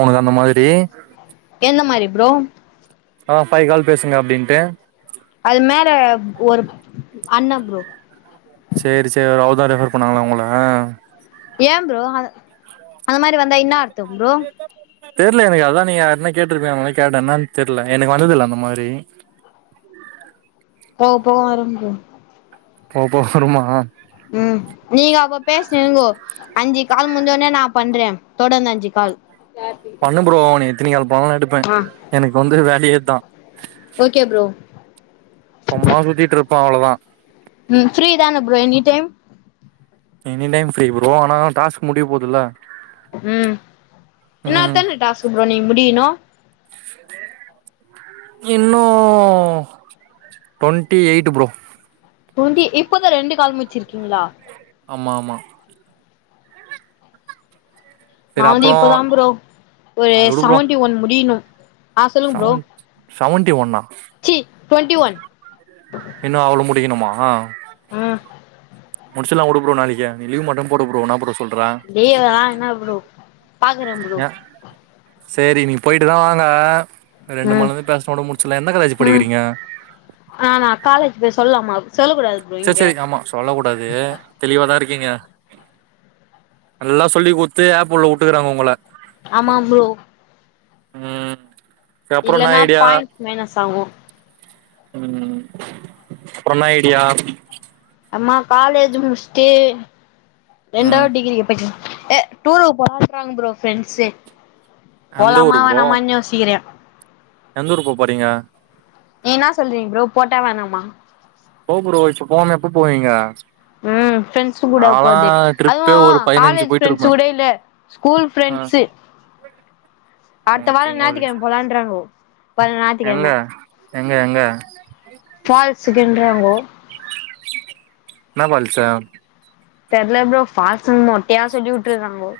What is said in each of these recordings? அவனுக்கு அந்த மாதிரி எந்த மாதிரி ப்ரோ ஆ ஃபைவ் கால் பேசுங்க அப்டின்ட்டு அது மேல ஒரு அண்ண ப்ரோ செரி செரி அவர் தா ரெஃபர் பண்ணாங்களா உங்கள ஏ ப்ரோ அந்த மாரி வந்தா இன்னா [inaudible] தெர்ல எனக்கு அதா நீங்கயார்ட்டுனா கேட்ருப்பீங்கனாலா கேட்டே என்னான் தெர்ல எனக்கு வந்ததில்ல அந்த மாரி போக போக வருந்து போகப் போக வரும்மா ம் நீங்க அப்ப பேசினீங்கோ அஞ்சு கால் முஞ்சோனே நா பண்றே தொடர்ந்து அஞ்சு கால் பண்ணு ப்ரோ நீ எத்தனி கால் பண்ணாலும் நா எடுப்பே ஆ எனக்கு வந்து வேலையே இத்தா ஓகே ப்ரோ சும்மா சுத்திட்ரிப்போ அவ்ளதா ம் ஃப்ரீ தானே bro any time any time free bro ஆன என்ன டாஸ்க் முடிய போதுல்ல ம் இன்னொ எத்தன டாஸ்க் ப்ரோ நீங்க முடிக்கணு இ இன்னு ட்வெண்ட்டி எயிட் ப்ரோ பூண்டி இப்பதா ரெண்டு கால் முச்சிருக்கீங்களா ஆமா ஆமா செரி நானு அப்றோ இப்பதா ப்ரோ ஒரு அது உடு ப்ரோ செவன்டி ஒன் முடியணு ஆ சொல்லுங்க ப்ரோ செவன் செவன்ட்டி ஒன்னா சி டவெண்ட்டி ஒன் இன்னு அவ்வளொ முடிக்கணுமா ம் முடிச்சர்ல்லா வுடு ப்ரோ நாளைக்கே நீ லீவ் மட்டு போடு ப்ரோ நா அப்றோ சொல்றே லீவ்வா என்ன ப்ரோ பாக்குறே ப்ரோ ஏ சேரி நீங்க போயிட்டு தா வாங்க ரெண்டு ம் மள்ல இருந்து பேசனோட முடிச்சடலா எந்த காலேஜூ ம் படிக்கிறீங்க ஆ நா காலேஜ் பேர் சொல்லாமா சொல்லக் கூடாது ப்ரோ செரி இங்க செரி ஆமா சொல்ல கூடாது தெளிவாதா இருக்கீங்க நல்லா சொல்லி கொத்து ஆப்குள்ள விட்டுக்குறாங்க உங்கள ஆமாம் ப்ரோ உம் இல்லன்னா பாயிண்ட் மைனஸ் ஆகு ம் அப்றன்ன ஐடியா அம்மா காலேஜு முட்ச்சுட்டு ம் ரெண்டாவது டிகிரி எப்படிக்க ஏ டூரு போலாங்ற ப்ரோ ஃரெண்ட்ஸூ எந்த ஊரு ப்ரோ யோசிகிறே எந்த ஊர் போ போறீங்க நீன்னா சொல்றீங்க ப்ரோ போட்டா வேணாமா போ ப்ரோச் இப்ப போகாம எப்போ போவீங்க உம் ப்ரெண்ட்ஸ் கூட நாலா போது அதுவு ட்ரிப்பே ஒரு பதினஞ்சு காலேஜ் பிரெண்ட்ஸ் போயிட்ருப்பே கூட இல்ல ஸ்கூல் ஆ ஃப்ரெண்ட்ஸு [unintelligible] அட்த்த ஓகே வாரொ உங்களுக்கு ஞாத்திக்கெழம போலான்றாங்கோ போன ஞாத்து எங்க கெழம எங்க எங்க ஃபால்ஸ் இக்குன்றாங்கோ என்னா ஃபால்ஸூ தெர்ல ப்ரோ ஃபால்ஷுனு மொட்டையா சொல்லி வுட்ருக்காங்கோ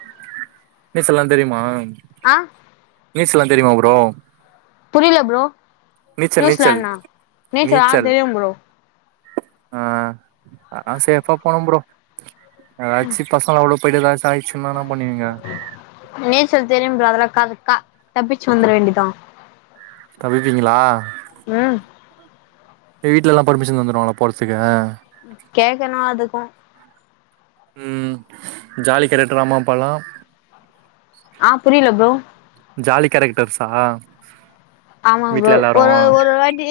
நீச்சல்லா தெரியுமா ஆ நீசல்லா தெரிமா ப்ரோ புரில ப்ரோ நீச்சல் நீச்சல் நியூசிலாண்ட்னா நீச்சலா ஆ நீச்சல் தெரியு ப்ரோ ஆ அலா ஸேஃப்பா போனு ப்ரோ எதாச்சு பசங்க அவ்ளோ போய்ட்டு எதாச்சு ஆயிச்சுன்னா என்ன பண்ணுவீங்க நீச்சல் தெரியு ப்ரோ அதெல்லா கதுக்கா தப்பிச்சு வந்துர வேண்டிதா தப்பீங்களா ம் [inaudible] வீட்லலா பர்மிஷன் தந்துடுவாங்களா போறதுதுக்கு கேக்கனு அதுக்கு ம் ஜாலி கேரெக்ட்ரா அம்மாப்பாலா ஆ புரில ப்ரோ ஜாலி கேரக்டர்ஸ்ஸா ஆமா ப்ரோ ஒரு ஒரு வாட்டி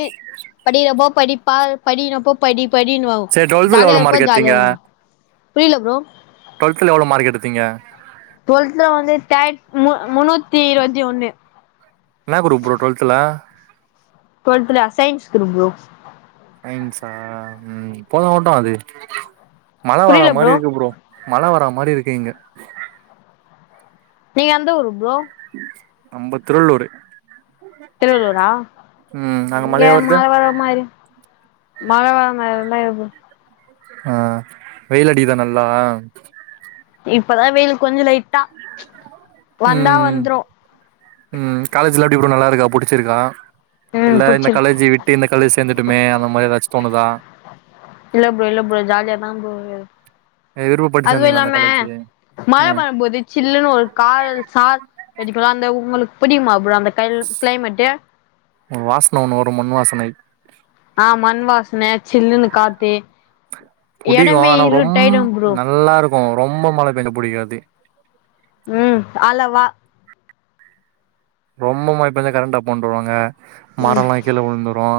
படிக்றப்போ படிப்பா படினப்போ படி படினுவா சேரி டுவெல்த்ல எவ்ளோ ஜாலியாருப்ப மார்க் எடுத்தீங்க ஜாலியாரு புரில ப்ரோ ட்வெல்த்துல எவ்ளோ மார்க் எடுத்தீங்க ட்வெல்த்துல வந்து தே மு முன்னூத்தி இருவத்தி ஒன்னு என்னா குரூப் ப்ரோ ட்வெல்த்துல ட்வெல்த்துலயா சைன்ஸ் குரூப் ப்ரோ சைன்ஸ்ஸா ம் போன ஓட்டோ அது மழ வர மாரி இருக்கு ப்ரோ மழ வர மாரி இருக்கு இங்க நீங்க எந்த ஊரு ப்ரோ நம்ப திருவள்ளூரு திருவள்ளூரா ம் அங்க இங்க மழையா வருது மழ வர மாரி மழ வர மாரிலால்ல ப்ரோ ஆ வெயில் அடிக்கிதா நல்லா இப்பதா வெயில் கொஞ்சோ லைட்டா வந்தா ம் வந்த்ரு ம் காலேஜ்லா எப்டி ப்ரோ நல்லாருக்கா புடிச்சிருக்கா இல்ல ம் இந்த புடிச்சிரு காலேஜு வி ட்டு இந்த காலேஜ் சேந்துட்டமே அந்த மாரி எதாச்சு தோனுதா இல்ல ப்ரோ இல்ல ப்ரோ ஜாலியா தா ப்ரோ விருப்பப்பட்டு அதுவு சேந்தீங்களா அந்த இல்லாம காலேஜு மழ ம் வரம்போது சில்லுனு ஒரு கா சார் அடிக்குல அந்த உங்களுக்கு புடிக்குமா ப்ரோ அந்த கள் கிளைமெட்டு வாசன ஒன்னு வரு மண் வாசனை ஆ மண் வாசன சில்லுனு காத்து புடிக்கு எடமே ஆனா ரொம் இருட்டாயிடு ப்ரோ நல்லாருக்கு ரொம்ப மழ பேஞ்சோ புடிக்காது ம் அளவா ரொம்ப மழ பேஞ்சா கரண்ட்டாப் பண்ருவாங்க ம் மரோலா கீழ வுழ்ந்துரு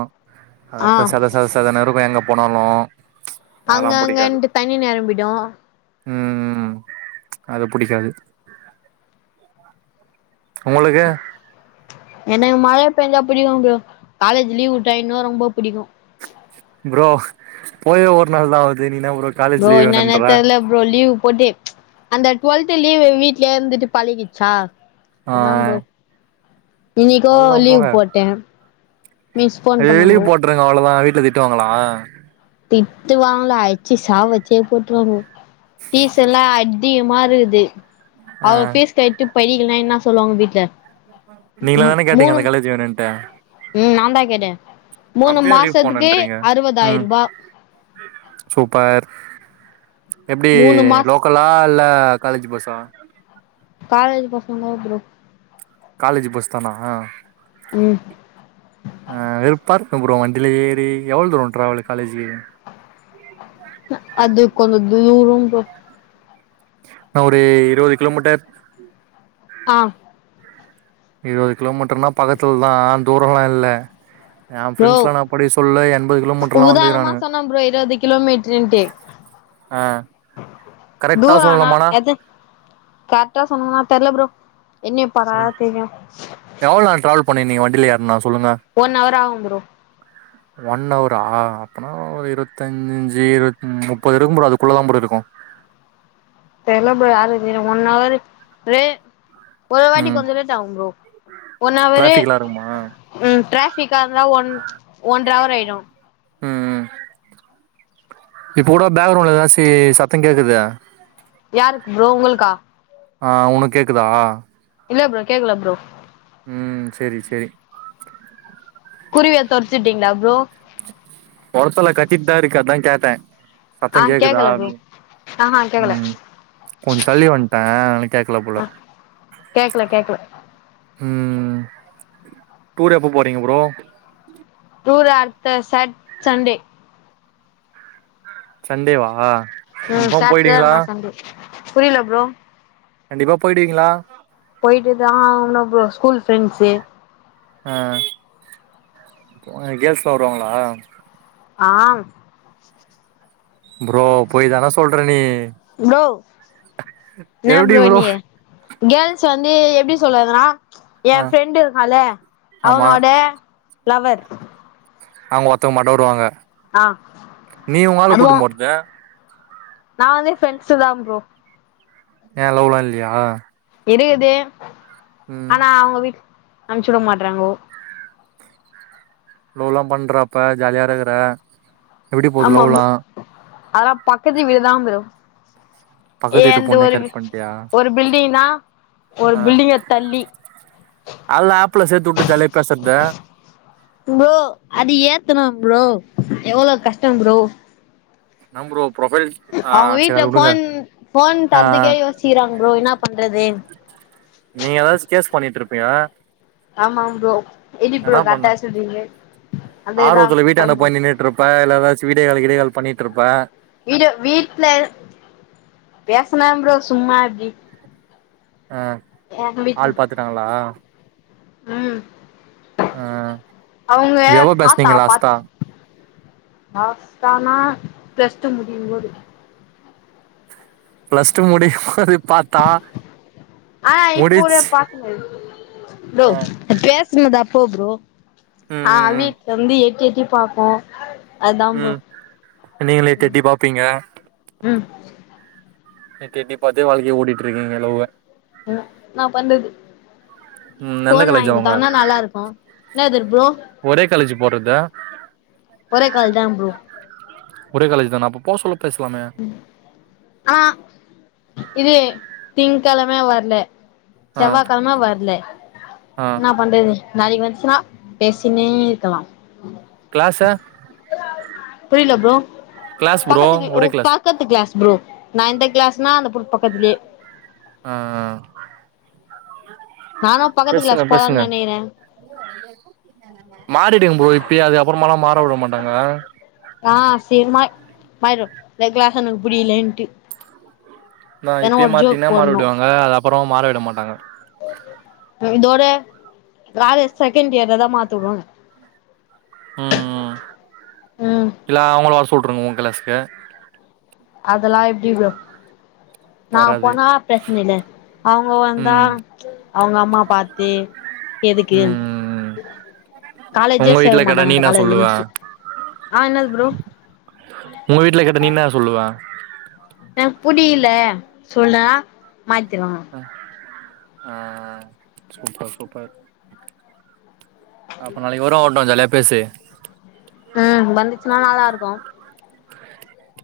ஆ அதுப்ப சத சத சதனு இருக்கு எங்க போனாலு அதெல்லா அங்க புடிக்காது அங்கன்ட்டு தண்ணி நெரம்பிடு ம் ம் அது புடிக்காது உங்களுக்கு எனக்கு மழ பேஞ்சா புடிக்கு ப்ரோ காலேஜு லீவ் வுட்டா இன்னு ரொம்ப புடிக்கு ப்ரோ போயே ஒர் நாள் தா ஆவுது நீ ன்னா ப்ரோ காலேஜ் ப்ரோ லீவ் என்னன்னே வேணுன்ற தெர்லப் ப்ரோ லீவு போட்டு அந்த டுவெல்த் லீவு வீட்லே இருந்துட்டு பழகிச்சா ஆ அதா ப்ரோ இன்னைக்கு அவ்ளோதா லீவ் போட்டே மிஸ் ஃபோன் டெய்லியு பண்ணாங்கோ போட்டுருங்க அவ்ளதா வீட்ல திட்டுவாங்ள திட்டு வாங்கலா அடிச்சு சாவச்சே போட்டுருவாங்க பீஸ்சல்லா அதிகமா இருக்குது ஆ அவ பீஸ் கட்டு படிக்லனா என்ன சொல்லுவாங்க வீட்ல மூ நீங்களே தான கேட்டீங்க அந்த மூணும் காலேஜ் வேணுன்ட்டு நாதா கேட்டே மூணு அப்பயு லீவ் மாசத்துக்கு போணுன்றீங்க ம் அறுபதாயிருப சூப்பர் எப்டி மூணு மாஸ் லோக் கலா இல்ல காலேஜ் பஸ்சா காலேஜ் பசங்கதா ப்ரோ காலேஜ் பஸ் தானா ம் ஆ வெறுப்பா இருக்கு ப்ரோ வண்டியில எவ்ள தூர ட்ரவல்லு காலேஜூக்கு அது கொஞ்ச தூரம் ப்ரோ என்ன ஒரு இருவது கிலோமீட்டர் ஆ இருவது கிலோமீட்டர்னா பக்கத்துலதா தூரல்லா இல்ல எ ப்ரோ ஃப்ரெண்ட்ஸ்ல்லா நா படிக்க சொல்ல எண்பது கிலோமீட்டர்ல்லா உதாரணமா வந்துக்கிறானுங்க சொன்ன ப்ரோ இருவது கிலோமீட்டருன்ட்டு ஆ கரக்டா சொல்லணுமான கர்க்டா சொல்லனும்னா தெர்ல ப்ரோ என்ன பரா ஒரு தெரியு எவ்ளோ நேர ட்ரவல் பண்ணிந்தீங்க வண்டில ஏற்னா சொல்லுங்க ஒன் அவர் அவும் ப்ரோ ஒன் அவரா அப்பனா ஒரு இருவத்தஞ்ச்சு இருமு முப்பது இருக்கு ப்ரோ அதுக்குள்ள தா ப்ரோ இருக்கு தெர்ல ப்ரோ யாரு இது ஒன் அவர்க் வே ஒரு வாட்டி ம் கொஞ்ச லேட்டா ஆவு ப்ரோ ஒன் அவரு டிராஃபிக்லா இருக்குமா ம் டிராபிக்காக இருந்தா ஒன் ஒன்ற அவர் ஆயிடு ம் இப்பகூட பேக்ரவுண்ட்ல ஏதாச்சி சத்தக் கேக்குது யாருக்கு ப்ரோ உங்களுக்கா ஆ உனக் கேக்குதா இல்ல ப்ரோ கேக்கல ப்ரோ ம் செரி செரி குருவிய தொறத்திட்டீங்ளா ப்ரோ தொரத்தல கத்திட்டுதா இருக்கு அத கேட்டே சத்த ஆ கேக்குதா கேக்கல ப்ரோ அப்டி ஆஹா கேக்கல ம் கொஞ்ச தள்ளி வண்ட்டே அத கேக்கல போல ஆ கேக்கல கேக்கல ம் டூர் எப்ப போறீங்க ப்ரோ டூரு அடுத்த சாட் சண்டே சண்டேவா ம் கன்ஃபார்ம் சாட்டரே போயிடுவீங்களா இல்னா சண்டே புரியல ப்ரோ கண்டிப்பா போயிடுவீங்ளா போயிட்டு தா ஆவணு ப்ரோ ஸ்கூல் ஃப்ரெண்ட்ஸ்சு ஆ கேல்ஸ்லா வருவாங்களா ஆ ப்ரோ பொய் தானே சொல்றே நீ ப்ரோ எப்டி ப்ரோ கேர்ள்ஸ வந்து எப்டி சொல்றதுனா எ ஆ ஃப்ரெண்ட் இருக்கான்ல ஆமா அவனோட லவர் அவுங்க ஒருத்தவங்க மட்டு வருவாங்க ஆ நீ உங்காள அதுவு கூட்டு போறது நா வந்து ஃப்ரெண்ட்ஸ் தா ப்ரோ ஏ லவ்லா இல்லையா இருக்குது ம் ஆனா அவுங்க வீட்டு அனுச்சு விட மாட்டறாங்கோ லவ்லா பண்றப்ப ஜாலியா இருக்கற எப்டி போது ஆமா ஆமா லவ்லா ஆனா பக்கத்து வீடுதா ப்ரோ பக்கத்து வீட்டு ஏந்து பொண்ணே ஒரு கரெக்ட் பண்ட்டியா ஒரு பில்டிங்னா ஒரு ஆ பில்டிங்க தள்ளி அல்ல ஆப்புல சேத்து உட்டு ஜாலியா பேசுறது ப்ரோ அது ஏத்தனு ப்ரோ எவ்வளோ கஷ்டம் ப்ரோ என்ன ப்ரோ ப்ரொஃபைல்ஸ் அவுங்க வீட்டு்ல ஃபோன் ஃபோன் ஆ தந்துக்கே யோசிக்கிறாங்க ப்ரோ என்ன பண்றது நீங்க எதாச்சு கேஸ் பண்ணிட்டு இருப்பீய ஆமா ப்ரோ எடி ப்ரோ பண்ண கரத்தா சொல்லீங்க ஆர்வத்துல வீட்ட எனா பண்ணின்னிட்டு இருப்ப எல்லதாச்சு வீடியோ கால் கீடீயோ கால் பண்ணிட்டு இருப்பே வீடியோ வீட்டுல பேசுன ப்ரோ சும்மா அப்டி ஆ வீட்ல ஆள் பாத்துட்டாங்களா ம் ஆ அவுங்க எவ்ளோ தாத்தா பேசுனீங்க பா லாஸ்ட்டா லாஸ்ட்டானா பிளஸ் டூ முடியும்போது பிளஸ் டூ முடியும்போது பாத்தா ஆ இப்போ ஒரு முடிச்சு பாத்துங்க ப்ரோ ம் பேசனதா அப்போ ப்ரோ ஆ ம் வீட்டுல வந்து எட்டி எட்டி பாப்போ அதா ப்ரோ ம் நீங்களு எட்டி ம் எட்டி பாப்பீங்க ம் எட்டி எட்டி பாத்தே வாழ்க்கைய ஓட்டிட்டு இருக்கீங்க லவ்வ ஆ நா பண்றது ம் எந்த ஃபோன் வாங்கி காலேஜ் அவங்க குடுத்தாங்கன்னா நல்லா இருக்கு என்னது ப்ரோ ஒரே காலேஜ் போடுறதா ஒரே காலேஜ் தா ப்ரோ ஒரே காலேஜ் தான அப்ப போ சொல்ல பேசலாமே ஆ இது திங்க்கெழமே வரல ஆ செவ்வாய்கெழம வரல ஆ என்ன பண்றது நாளைக்கு வந்ச்சுன்னா பேசினே இருக்கலா கிளாஸ புரிலே ப்ரோ கிளாஸ் ப்ரோ பக்கத்துக்கு ஓ ஒரே கிளாஸ் பக்கத்து கிளாஸ் ப்ரோ ந இன்த கிளாஸ்ன்னா அந்த பு பக்கத்துலயே ஆ நானு பக்கத்து பேசுங்க க்ளாஸ் போலான் பேசுங்க நெனைக்கிற மாறிடுங்க ப்ரோ இப்பியே அதுக்கப்றமாலா மாற உட மாட்டாங்க ஆ சிக்ரமா மாறிரு இந்த க்ளாஸ் எனக்கு புடிக்லேன்ட்டு நா இப்பேய மாட்டின்னா போடணு மாறவிடுவாங்க அது அப்புறோ மாற விட மாட்டாங்க [unintelligible] தோட காலேஜ் செகண்ட் இயர்ல தா மாத்திவுவாங்க ம் ம் ம் இல்ல அவ்ங்கள வர சொல்ட்டுருங்க உங்க க்ளாஸ்க்கு அதெல்லா எப்டி ப்ரோ நா வராது போனா பிரச்ன இல்ல அவ்ங்க வந்தா ம் அவ்ங்க அம்மா பாத்து எதுக்கு ம் ம் காலேஜே உங்க சேர வீட்ல கேட்டா மாட்டாங்க நீ அந்த என்னா காலேஜ் சொல்லுவ முடிச்ட்டு ஆ என்னது ப்ரோ உங்க வீட்ல கேட்டா நீ என்ன சொல்லுவ எனக்கு புடியில்ல சொன்னா மாத்தி தருவாங் ஆ சூப்பர் சூப்பர் அப்ப நாளைக்கு வருவா அவன்ட்ட ஜாலியா பேசு ம் வந்துச்னா நல்லாருக்கு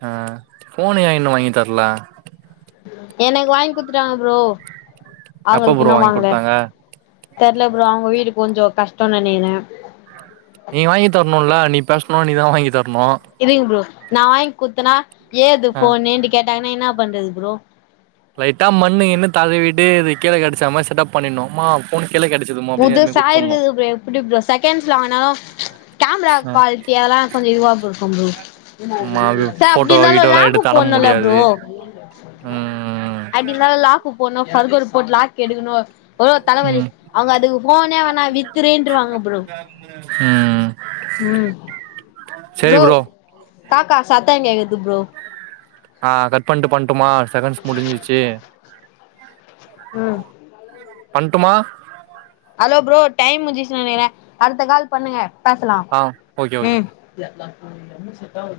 ஆ ஃபோனு ஏ இன்னு வாங்கி தர்ல எனக்கு வாங்கி குத்துட்டாங்க ஃப்ரோ எப்ப அவங்களுக்கு ப்ரோ இன்னு வாங்கி வாங்கல குடுத்தாங்க தெர்ல ப்ரோ அவ்ங்க வீடு கொஞ்சோ கஷ்டோனு நெனைக்றே நீ வாங்கி தர்ணுல்ல நீ பேஸ்ணு நீ தா வாங்கி தர்ணு இருங்க ப்ரோ நா வாங்கி குத்தனா ஏது ஆ ஃபோனுன்டு கேட்டாங்கன்னா என்னா பண்றது ப்ரோ லைட்டா மண்ணுங்கின்னு தடவிட்டு இது கீழே கெடச்ச மாரி செட்டாப் பண்ணிணுமாம் ஃபோனு கீழ கெடச்சதுமோ அப்டின்னு எடுத்து போய் குட்துண்ணு இப்டி ஃப்ரோ செகண்ட்ஸ் வாங்னாதா கேமரா ஆ குவாலிட்டி அதெல்லா கொஞ்ச இதுவா போ ஆமா அது ச ஃபோட்டோ அப்டிர்ந்தாலு கீட்டோலா எடுத்து லாபுக்கு அனுப்ப போன்னுல்ல ப்ரோ முடியாது ம் அப்டி மேல லாக்கு போட்ணு பர்கர் போட் லாக் எடுக்கணு எவ்ளோ தலவலி ம் அவ்ங்க அதுக்கு ஃபோனே வேணா வித்துறுன்ருவாங்க ப்ரோ ம் சேரி ப்ரோ காக்கா சத்த கேக்குது ஃப்ரோ ஆ கட் பண்ணிட்டு பண்ட்டுமா செகண்ட்ஸ் முடிஞ்சிச்சு ம் பண்டுமா ஹலோ ஃப்ரோ டைம் முடிஞ்சுச்ச நே எனக்கு அடுத்த கால் பண்ணுங்க பேசலா ஆ ஓகே ஓகே ம் [inaudible] செட்டாவாது